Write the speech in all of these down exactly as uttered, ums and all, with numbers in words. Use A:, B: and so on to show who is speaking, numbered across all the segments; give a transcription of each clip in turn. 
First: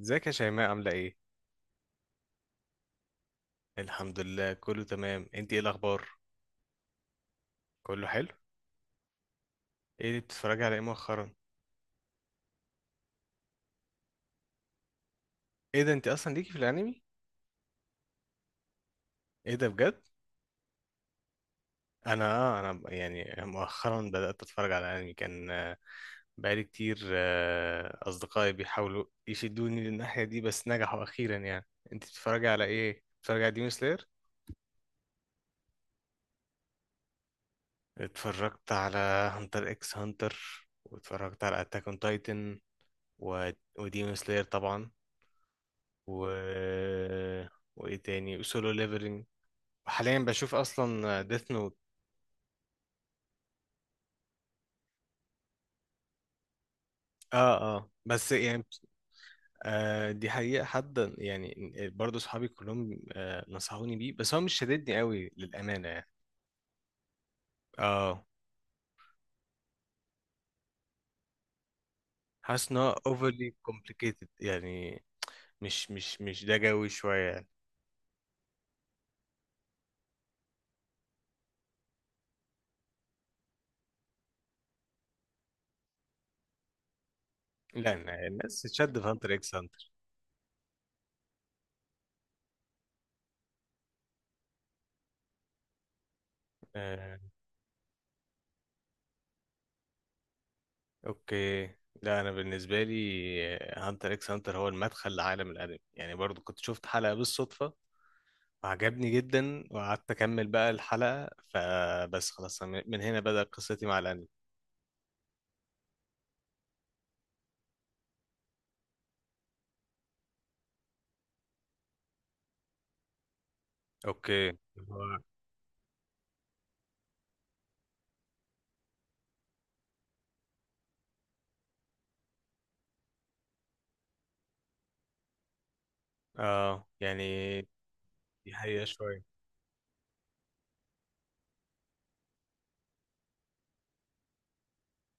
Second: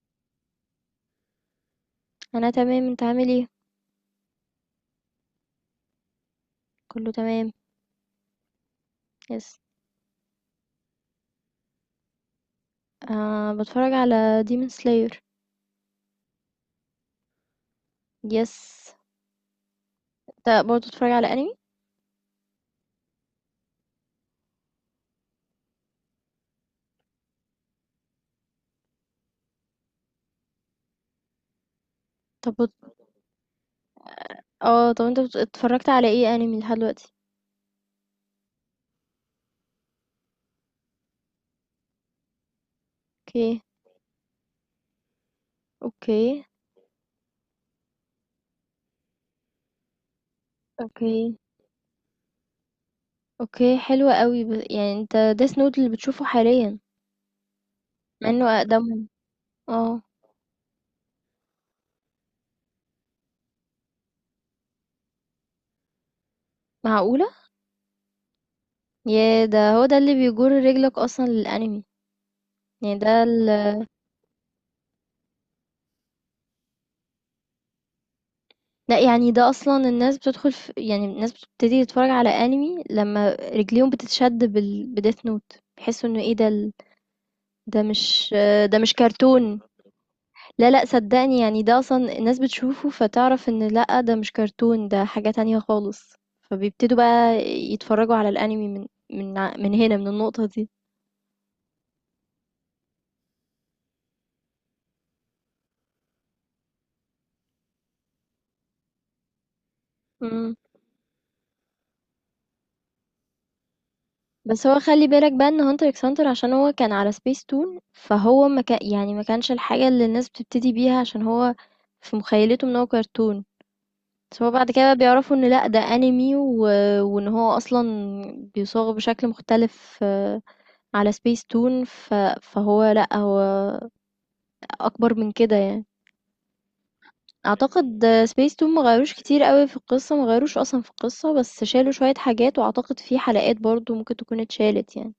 A: ازيك يا شيماء، عاملة ايه؟
B: انا تمام انت عامل ايه.
A: الحمد لله، كله تمام. انت ايه الأخبار؟
B: كله تمام.
A: كله حلو؟
B: يس.
A: ايه اللي بتتفرجي على ايه مؤخرا؟
B: آه، بتفرج على ديمون سلاير.
A: ايه ده؟ انت أصلا ليكي في الأنمي؟
B: يس.
A: ايه ده بجد؟
B: انت برضه بتتفرج على انمي؟
A: أنا، آه، أنا يعني مؤخرا بدأت أتفرج على أنمي. كان آه، بقالي كتير، آه، أصدقائي بيحاولوا يشدوني للناحية دي، بس نجحوا أخيرا يعني. انت بتتفرجي
B: طب
A: على
B: بت...
A: ايه؟ بتتفرجي على ديمون سلاير؟
B: اه، طب انت بت- اتفرجت على ايه انمي لحد دلوقتي؟
A: اتفرجت على هانتر اكس هانتر، واتفرجت على أتاك اون تايتن و...
B: اوكي.
A: وديمون سلاير طبعا،
B: اوكي.
A: و وايه تاني، وسولو ليفلنج. حاليا بشوف
B: اوكي.
A: اصلا ديث نوت.
B: اوكي، حلو قوي. ب... يعني انت ديس نوت اللي بتشوفه حاليا،
A: اه، اه،
B: مع
A: بس
B: انه
A: يعني،
B: اقدمهم. اه،
A: آه دي حقيقة، حد يعني برضه، صحابي كلهم آه نصحوني بيه، بس هو مش شددني قوي للأمانة يعني.
B: معقولة؟
A: اه،
B: يا ده، هو ده اللي بيجر رجلك اصلا للانمي.
A: حاسس ان هو
B: يعني ده
A: overly complicated يعني، مش مش مش ده جوي شوية يعني.
B: لأ، يعني ده أصلًا الناس بتدخل ف يعني الناس بتبتدي تتفرج على أنمي لمّا رجليهم بتتشد بال بdeath note، بيحسوا إنه إيه ده ال ده
A: لا، أنا-
B: مش
A: الناس
B: ده مش
A: تشد في هانتر اكس
B: كرتون.
A: هانتر.
B: لا، لأ، صدّقني، يعني ده أصلًا الناس بتشوفه فتعرف إن لأ، ده مش كرتون، ده حاجة تانية خالص، فبيبتدوا
A: آه
B: بقى يتفرجوا على الأنمي من من ع من هنا، من النقطة دي.
A: اوكي. لا، انا بالنسبة لي هانتر اكس هانتر هو المدخل لعالم الانمي، يعني برضو كنت شفت حلقة بالصدفة، عجبني جدا، وقعدت اكمل
B: إمم.
A: بقى الحلقة، فبس خلاص أنا من هنا بدأت قصتي مع الانمي.
B: بس هو خلّي بالك بقى إن hunter x hunter عشان هو كان على سبيس تون، فهو ما كا يعني ما كانش الحاجة اللي الناس بتبتدي بيها، عشان هو في مُخيّلتهم إن هو كرتون، بس
A: اوكي،
B: هو بعد كده
A: اللي
B: بقى
A: هو-
B: بيعرفوا إن لأ، ده anime، و وإن هو أصلًا بيصاغ بشكل مختلف، آه، على سبيس تون، ف فهو لأ، هو أكبر من كده يعني.
A: اه يعني
B: أعتقد
A: دي
B: سبيس تون ما
A: حقيقة
B: غيّروش
A: شوية.
B: كتير أوي في القصة، ما غيّروش أصلًا في القصة، بس شالوا شوية حاجات، وأعتقد في حلقات برضه ممكن تكون اتشالت يعني،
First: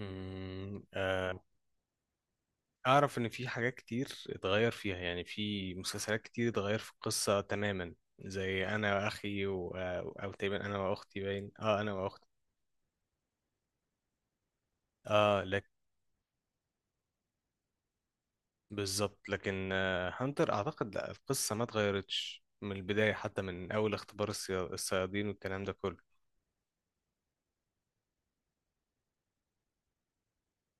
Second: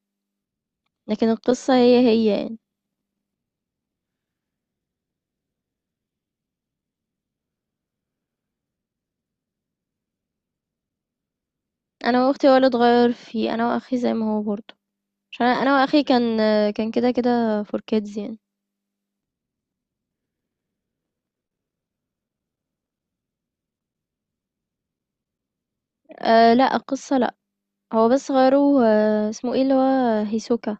A: أمم،
B: لكن
A: آه،
B: القصة هي، هي يعني.
A: اعرف ان في حاجات كتير اتغير فيها، يعني في مسلسلات كتير اتغير في القصة تماما، زي انا واخي و... آه، او تقريبا انا واختي، باين، اه انا واختي.
B: انا واختي هو اللي اتغير فيه، انا واخي زي ما هو برضه،
A: اه
B: عشان انا
A: لك.
B: أنا واخي كان كان كده كده فور كيدز يعني.
A: بالظبط، لكن آه، هانتر اعتقد لا، القصة ما اتغيرتش من البداية، حتى من اول اختبار الصيا- الصيادين والكلام ده كله.
B: أه لا، القصة لا، هو بس غيروا، آه، اسمه ايه اللي هو هيسوكا.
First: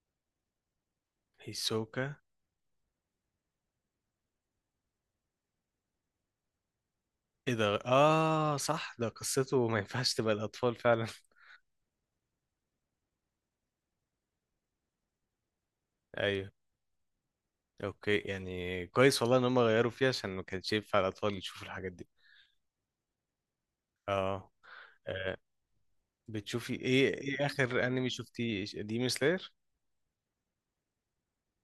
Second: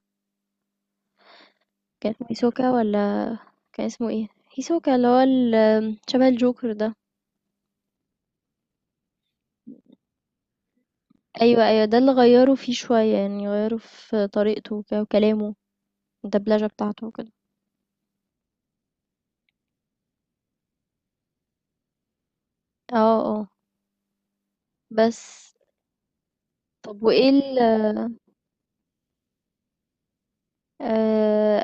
B: كان
A: هيسوكا.
B: اسمه هيسوكا ولا كان اسمه ايه؟ هيسوكا اللي هو ال- شبه الجوكر ده.
A: ايه ده؟ اه، صح، ده قصته ما ينفعش تبقى الاطفال فعلا.
B: ايوه، ايوه، ده اللي غيروا فيه شوية، يعني غيروا في طريقته وك- وكلامه،
A: ايوه.
B: الدبلجة بتاعته وكده.
A: اوكي يعني، كويس والله ان هم غيروا فيها، عشان ما كانش ينفع الاطفال يشوفوا الحاجات دي.
B: اه، اه.
A: اه.
B: بس
A: آه، بتشوفي
B: طب
A: ايه؟
B: وايه
A: ايه
B: ال
A: اخر انمي شفتيه؟ ديمون سلاير؟
B: آه.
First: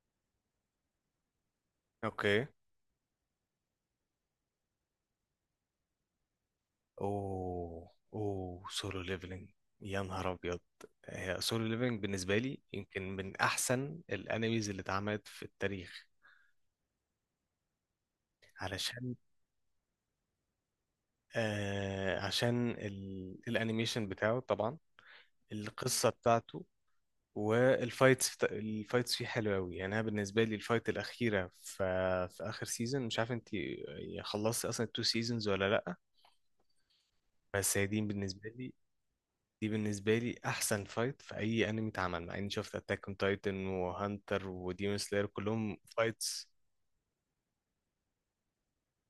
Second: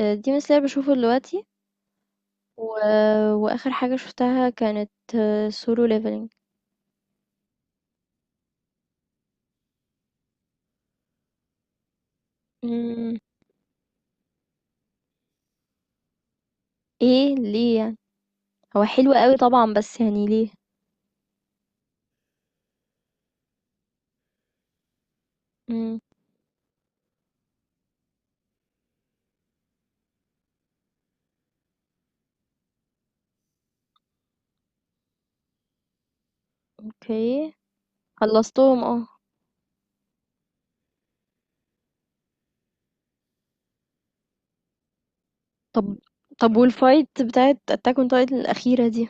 B: آه، ديمون سلاير بشوفه دلوقتي
A: اوكي.
B: و... واخر حاجة شفتها كانت سولو ليفلينج.
A: اوه، اوه، سولو ليفلنج. يا نهار ابيض، هي سولو ليفلنج بالنسبه لي يمكن
B: امم،
A: من احسن الانميز اللي اتعملت في التاريخ.
B: ايه، ليه يعني؟ هو حلو
A: علشان
B: قوي طبعا، بس يعني ليه؟
A: آه عشان ال- الانيميشن بتاعه طبعا،
B: امم.
A: القصة بتاعته، والفايتس بتا- الفايتس فيه حلوة أوي. يعني أنا بالنسبة لي الفايت الأخيرة في, في آخر سيزون، مش عارف أنت خلصتي أصلا التو سيزونز ولا لأ،
B: اوكي،
A: بس هي دي بالنسبة لي
B: خلصتهم اه.
A: دي بالنسبة لي أحسن فايت في أي أنمي اتعمل، مع إني شفت أتاك أون تايتن وهانتر وديمون سلاير كلهم
B: طب
A: فايتس.
B: طب والفايت بتاعت اتاك اون تايتن الاخيرة دي،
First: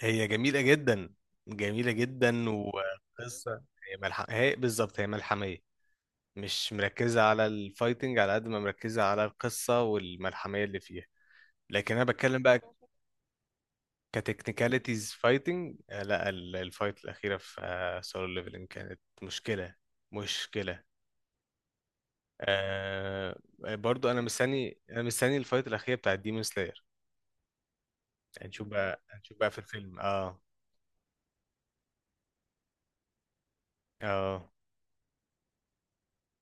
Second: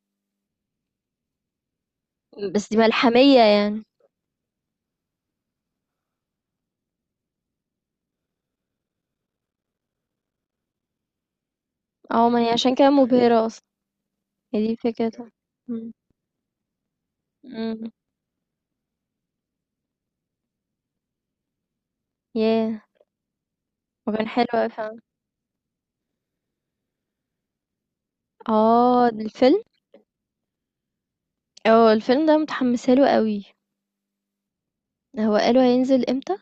A: هي جميلة جدا، جميلة جدا،
B: بس دي ملحمية
A: وقصة.
B: يعني.
A: هي ملح... هي بالظبط هي ملحمية، مش مركزة على الفايتنج على قد ما مركزة على القصة والملحمية اللي فيها. لكن انا
B: اه، ما
A: بتكلم
B: هي
A: بقى
B: عشان كده مبهرة اصلا. هي دي
A: كتكنيكاليتيز
B: فكرتها.
A: فايتنج،
B: مم.
A: لا، ال- الفايت الاخيره
B: مم.
A: في سولو ليفلنج كانت مشكله، مشكله.
B: ياه.
A: آه، برضو انا
B: وكان حلو اوي
A: مستني
B: فعلا.
A: انا مستني الفايت الاخيره بتاعت ديمون سلاير. هنشوف بقى
B: اه، ده
A: هنشوف بقى في
B: الفيلم.
A: الفيلم، اه.
B: اه، الفيلم ده متحمسة له قوي.
A: اه،
B: هو قالوا هينزل امتى؟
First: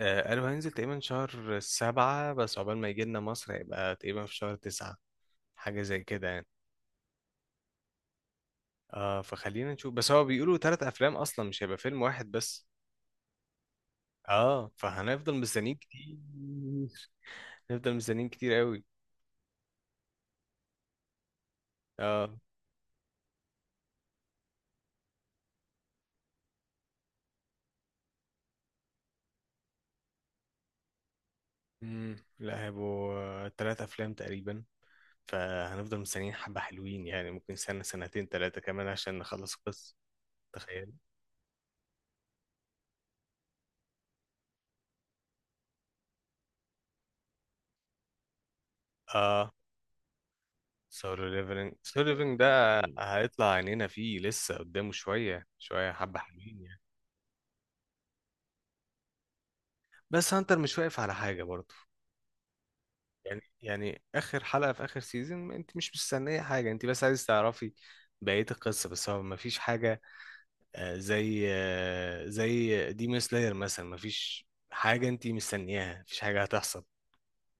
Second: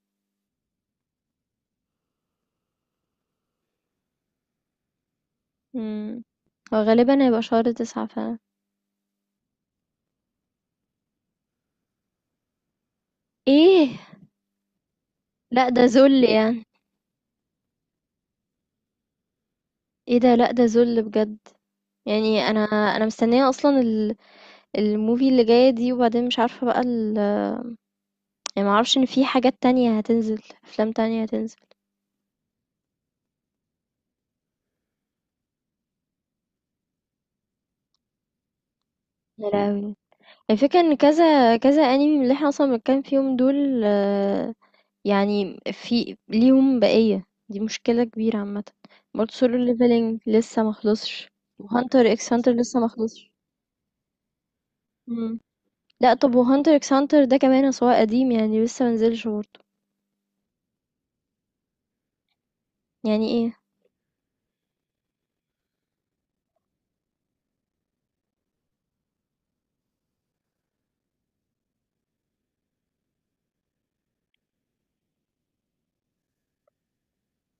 A: آه، قالوا هينزل تقريبا شهر سبعة، بس عقبال ما يجي لنا مصر هيبقى تقريبا في شهر تسعة، حاجة زي
B: مم.
A: كده يعني.
B: هو غالبا هيبقى شهر تسعة فعلا.
A: اه، فخلينا نشوف، بس هو بيقولوا تلات أفلام أصلا، مش هيبقى فيلم واحد بس.
B: إيه!
A: اه، فهنفضل
B: لأ،
A: مستنيين
B: ده
A: كتير،
B: ذل يعني.
A: هنفضل مستنيين كتير قوي.
B: إيه ده! لأ، ده ذل بجد.
A: اه.
B: يعني أنا، أنا مستنية أصلًا ال الmovie اللي جاية دي، وبعدين مش عارفة بقى ال يعني ما أعرفش إن في حاجات تانية هتنزل، أفلام تانية هتنزل.
A: امم لا، هيبقوا آه، تلات افلام تقريبا، فهنفضل مستنيين حبة حلوين يعني، ممكن سنة سنتين تلاتة كمان عشان
B: يا
A: نخلص القصة.
B: لهوي! الفكرة
A: تخيل.
B: إن كذا كذا anime من اللي إحنا أصلًا بنتكلم فيهم دول، آه، يعني في ليهم بقية، دي مشكلة كبيرة عامةً. برضه
A: اه،
B: Solo Leveling لسه ما
A: سولو
B: خلصش،
A: ليفلنج، سولو
B: وHunter x
A: ليفلنج
B: Hunter
A: ده
B: لسه ما خلصش.
A: هيطلع عينينا فيه، لسه قدامه
B: إمم.
A: شوية شوية،
B: لأ،
A: حبة
B: طب
A: حلوين
B: وHunter
A: يعني.
B: x Hunter ده كمان أصل هو قديم، يعني لسه ما نزلش برضه.
A: بس هانتر مش واقف على حاجة برضه.
B: يعني
A: يعني
B: إيه؟
A: يعني آخر حلقة في آخر سيزون، انت مش مستنية حاجة، انت بس عايز تعرفي بقية القصة، بس هو مفيش حاجة. آه، زي آه، زي ديمون سلاير مثلا، مفيش حاجة انت مستنياها، مفيش حاجة هتحصل،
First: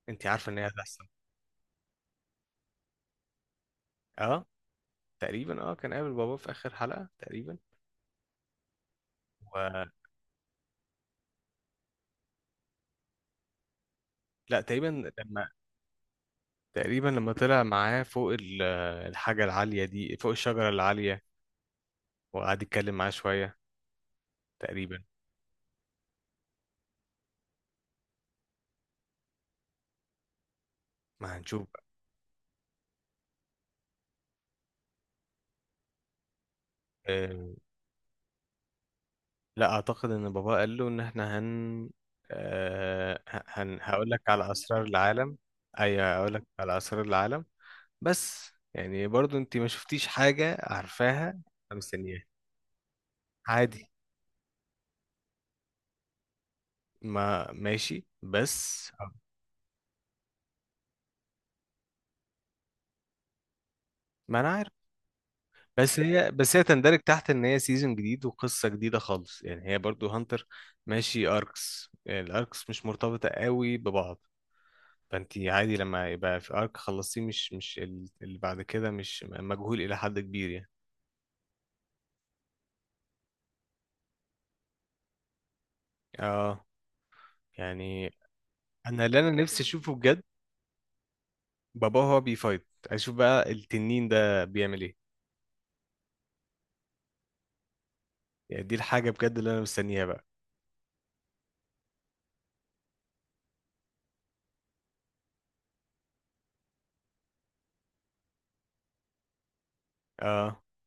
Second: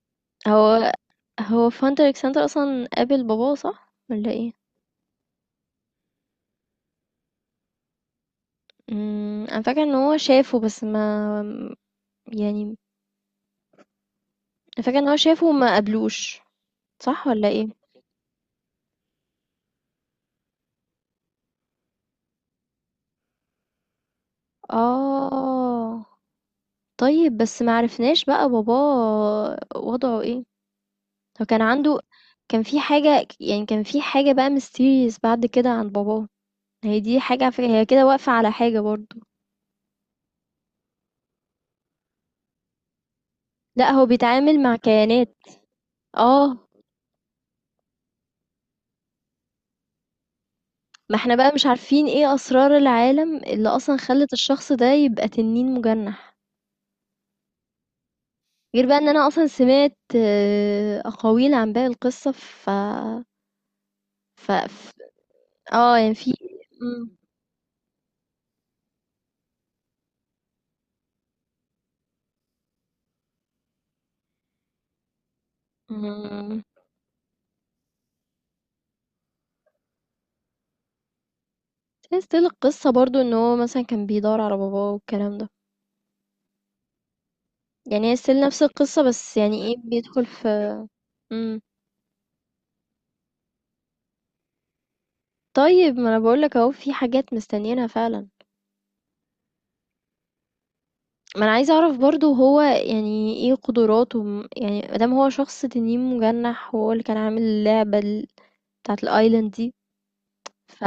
A: انت عارفة ان هي
B: هو
A: هتحصل.
B: هو فانت ألكسندر أصلًا قابل باباه صح والّا
A: اه،
B: إيه؟
A: تقريبا، اه كان قابل باباه في اخر حلقة تقريبا.
B: إمم، أنا فاكرة
A: و...
B: إن هو شافه بس ما يعني،
A: لا
B: أنا
A: تقريبا
B: فاكرة إن هو شافه
A: لما
B: وما قابلوش،
A: تقريبا
B: صح
A: لما
B: والّا
A: طلع
B: إيه؟
A: معاه فوق ال- آه، الحاجة العالية دي، فوق الشجرة العالية، وقعد يتكلم معاه شوية، تقريبا.
B: آه. طيب، بس ما عرفناش بقى باباه وضعه إيه؟
A: ما
B: هو
A: هنشوف
B: كان
A: بقى.
B: عنده كان في حاجة ك يعني كان في حاجة بقى mysterious بعد كده عن باباه، هي دي حاجة على
A: آه،
B: فكرة، هي كده واقفة على حاجة برضه.
A: لا، اعتقد ان باباه قال له ان احنا هن آه، ه- هن
B: لأ، هو
A: هقول لك على
B: بيتعامل مع
A: اسرار
B: كيانات.
A: العالم. ايوه، هقول لك
B: آه.
A: على اسرار العالم. بس يعني برضو انت ما شفتيش حاجة
B: ما
A: عارفاها.
B: احنا بقى مش
A: أنا
B: عارفين
A: مستنياها.
B: ايه اسرار العالم اللي
A: عادي.
B: اصلا خلت الشخص ده يبقى تنين مجنح،
A: ما ماشي
B: غير
A: بس.
B: بقى ان انا اصلا سمعت، آه، اقاويل عن باقي القصة، ف
A: ما انا
B: ف
A: عارف.
B: ف- اه،
A: بس
B: يعني
A: هي
B: في.
A: بس هي تندرج تحت ان هي سيزون جديد وقصة جديدة خالص، يعني هي برضو هانتر ماشي اركس، يعني الاركس مش مرتبطة قوي ببعض، فانت عادي لما يبقى في
B: امم.
A: ارك خلصتيه، مش مش ال- اللي بعد كده مش مجهول الى حد كبير يعني.
B: ستيل القصة برضو ان هو مثلا كان بيدور على باباه والكلام ده،
A: اه.
B: يعني
A: يعني
B: هي ستيل نفس القصة،
A: انا اللي انا
B: بس يعني
A: نفسي
B: ايه
A: اشوفه بجد،
B: بيدخل في. مم.
A: بابا هو بيفايت، اشوف بقى التنين ده بيعمل ايه.
B: طيب ما انا بقولك اهو في حاجات مستنيينها فعلا.
A: يعني دي الحاجة بجد اللي أنا مستنيها بقى.
B: ما انا عايزه اعرف برضو هو يعني ايه قدراته، م- يعني مادام هو شخص تنين مجنح وهو اللي كان عامل اللعبه ال- بتاعه الايلاند دي،
A: اه،
B: ف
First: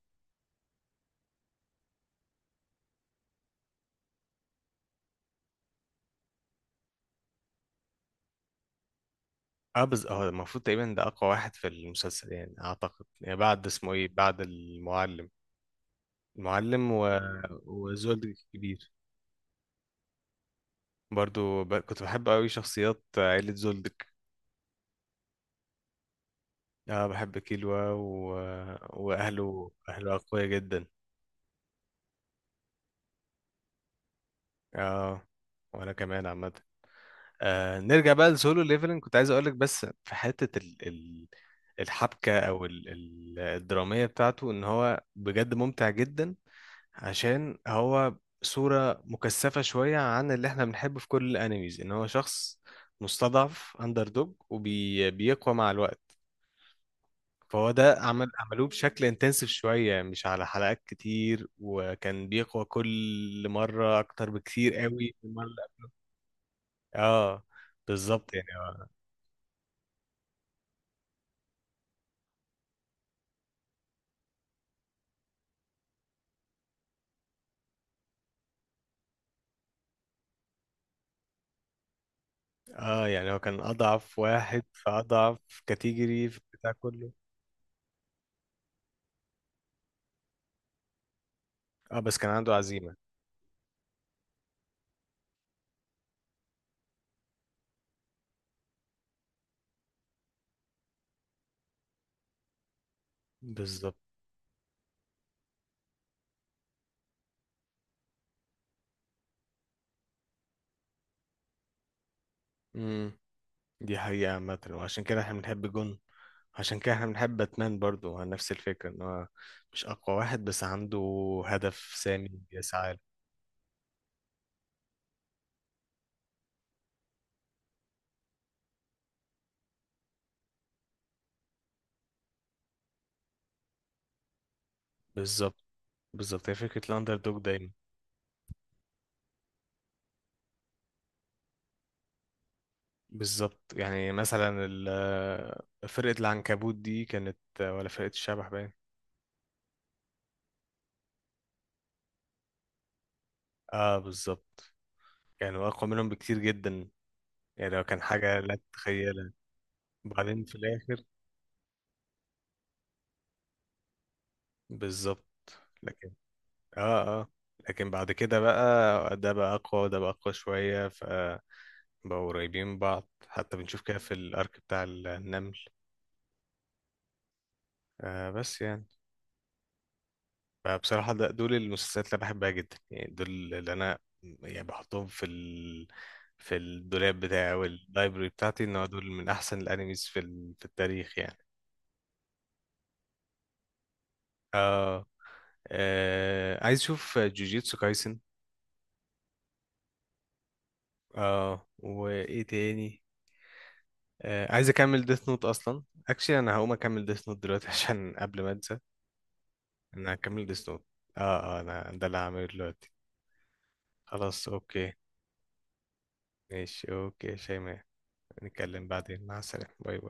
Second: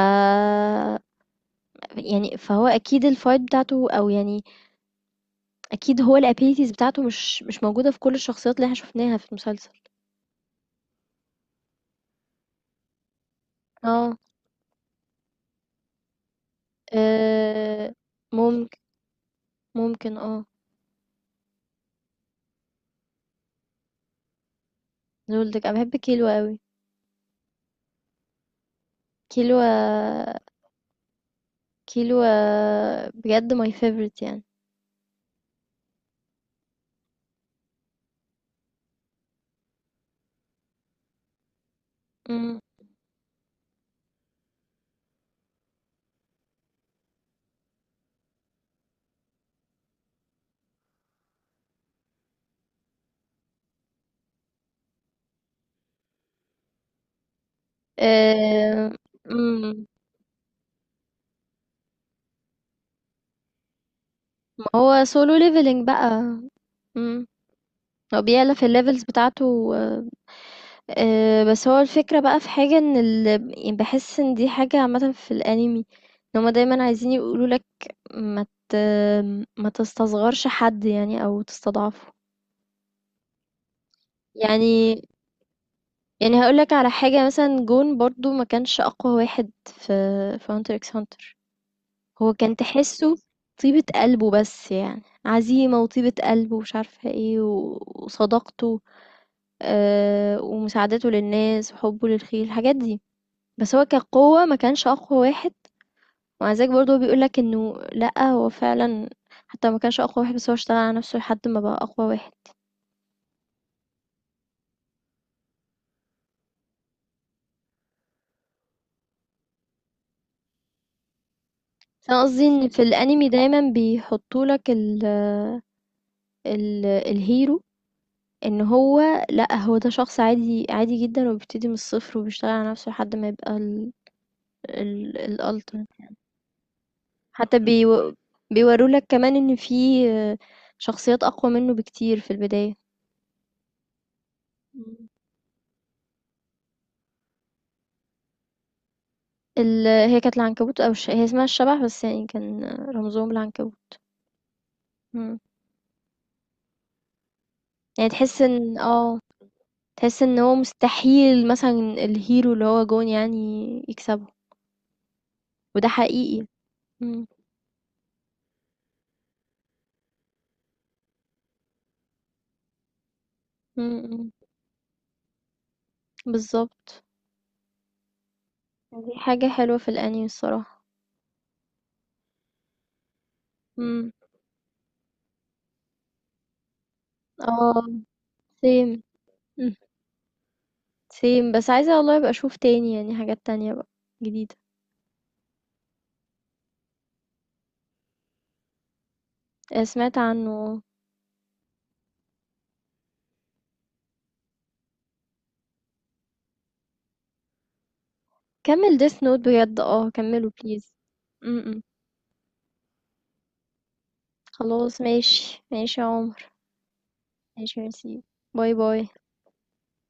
B: يعني فهو اكيد الفايت بتاعته او يعني اكيد هو الابيليتيز بتاعته مش مش موجوده في كل الشخصيات اللي احنا شفناها في المسلسل.
A: اه، بس اه المفروض تقريبا ده أقوى واحد في المسلسل يعني، أعتقد يعني بعد اسمه إيه،
B: اه.
A: بعد المعلم، المعلم و...
B: آه.
A: وزولدك
B: ممكن،
A: الكبير.
B: ممكن اه.
A: برضو ب... كنت بحب أوي شخصيات عيلة زولدك.
B: زولدك، انا بحب كيلو قوي.
A: اه، بحب كيلوا و...
B: كيلو.
A: وأهله، أهله أقوياء جدا.
B: كيلو بجد ماي فيفورت يعني.
A: اه، وأنا كمان عامة. آه نرجع بقى لسولو ليفلنج، كنت عايز أقولك بس في حتة ال... ال... الحبكة أو ال... ال- الدرامية بتاعته، إن هو بجد ممتع جدا. عشان هو صورة مكثفة شوية عن اللي احنا بنحبه في كل الانميز، ان هو شخص مستضعف، اندر دوج، وبيقوى مع الوقت. فهو ده عمل عملوه بشكل انتنسيف
B: امم.
A: شوية، يعني مش على حلقات كتير، وكان بيقوى كل مرة اكتر
B: ما
A: بكتير
B: هو
A: قوي من
B: solo
A: المرة اللي
B: leveling
A: قبل-
B: بقى. امم.
A: اه،
B: هو
A: بالظبط، يعني
B: بيعلى في
A: هو-
B: الليفلز بتاعته، آه. آه، بس هو الفكرة بقى، في حاجة ان ال... يعني بحس ان دي حاجة عامة في الانمي، ان هما دايما عايزين يقولوا لك ما ت... ما تستصغرش حد يعني، او تستضعفه.
A: اه يعني هو كان اضعف واحد في
B: يعني
A: اضعف كاتيجوري في
B: يعني هقول
A: البتاع
B: لك على
A: كله.
B: حاجة، مثلا جون برضو ما كانش اقوى واحد في في هانتر اكس هانتر.
A: اه، بس كان
B: هو
A: عنده
B: كان
A: عزيمة.
B: تحسه طيبة قلبه، بس يعني عزيمة وطيبة قلبه، ومش عارفة ايه، و... وصداقته، آه، ومساعدته للناس وحبه للخير، الحاجات دي. بس هو
A: بالظبط.
B: كقوة ما كانش أقوى واحد، ومع ذلك برضه هو بيقولك إنه لأ، هو فعلا حتى ما كانش أقوى واحد، بس هو اشتغل على نفسه لحد ما بقى أقوى واحد.
A: مم. دي حقيقة عامة، وعشان كده احنا بنحب جون، عشان كده احنا بنحب باتمان برضو على نفس الفكرة، ان هو مش اقوى واحد بس عنده هدف
B: فأنا
A: سامي
B: قصدي إن في
A: بيسعى له.
B: الأنمي دايما بيحطولك ال ال الهيرو، إن هو لأ، هو ده شخص عادي، عادي جدا، وبيبتدي من الصفر، وبيشتغل على نفسه لحد ما يبقى ال ال
A: بالظبط،
B: الألتيميت
A: بالظبط، هي فكرة الاندر دوج
B: حتى
A: دايما.
B: بيو بيورولك كمان إن في، آه، شخصيات أقوى منه بكتير في البداية.
A: بالظبط، يعني مثلا ال-
B: إمم.
A: آه، فرقة العنكبوت دي، كانت ولا فرقة الشبح، باين.
B: ال هي كانت العنكبوت أو الش هي اسمها الشبح، بس يعني كان رمزهم العنكبوت.
A: اه، بالظبط،
B: إمم.
A: كانوا اقوى منهم بكتير جدا، يعني لو كان
B: يعني
A: حاجة
B: تحس
A: لا
B: إن، آه،
A: تتخيلها.
B: تحس إن
A: وبعدين في
B: هو
A: الاخر،
B: مستحيل مثلًا الhero اللي هو جون يعني يكسبه،
A: بالظبط.
B: وده حقيقي.
A: اه،
B: إمم.
A: اه. لكن بعد كده بقى، ده بقى اقوى وده بقى اقوى شوية، فبقوا قريبين من بعض، حتى بنشوف كده
B: إمم،
A: في
B: إمم.
A: الارك بتاع النمل.
B: بالضبط.
A: آه بس يعني،
B: دي حاجة حلوة في الأنمي الصراحة.
A: فبصراحة ده دول المسلسلات اللي أنا بحبها جدا، يعني دول اللي انا
B: إمم.
A: يعني بحطهم في ال... في الدولاب بتاعي او
B: آه.
A: اللايبرري بتاعتي، ان هو
B: same.
A: دول من احسن
B: إمم.
A: الانميز في ال... في التاريخ يعني.
B: same، بس عايزة والله أبقى أشوف تاني يعني، حاجات تانية بقى جديدة.
A: آه, آه عايز اشوف جوجيتسو كايسن.
B: آآ سمعت عنه آه.
A: اه، وايه تاني، آه، عايز اكمل ديث نوت اصلا. اكشلي انا هقوم اكمل ديث نوت دلوقتي عشان قبل ما انسى.
B: كمّل death note بجد، آه،
A: انا هكمل
B: كمّله
A: ديث نوت.
B: please.
A: اه.
B: إمم،
A: اه،
B: إمم.
A: انا ده اللي هعمله دلوقتي. خلاص، اوكي.
B: خلاص ماشي، ماشي يا عمر.
A: ماشي، اوكي يا
B: ماشي،
A: شيماء.
B: ميرسي. باي
A: نتكلم
B: باي.
A: بعدين، مع السلامة، باي باي.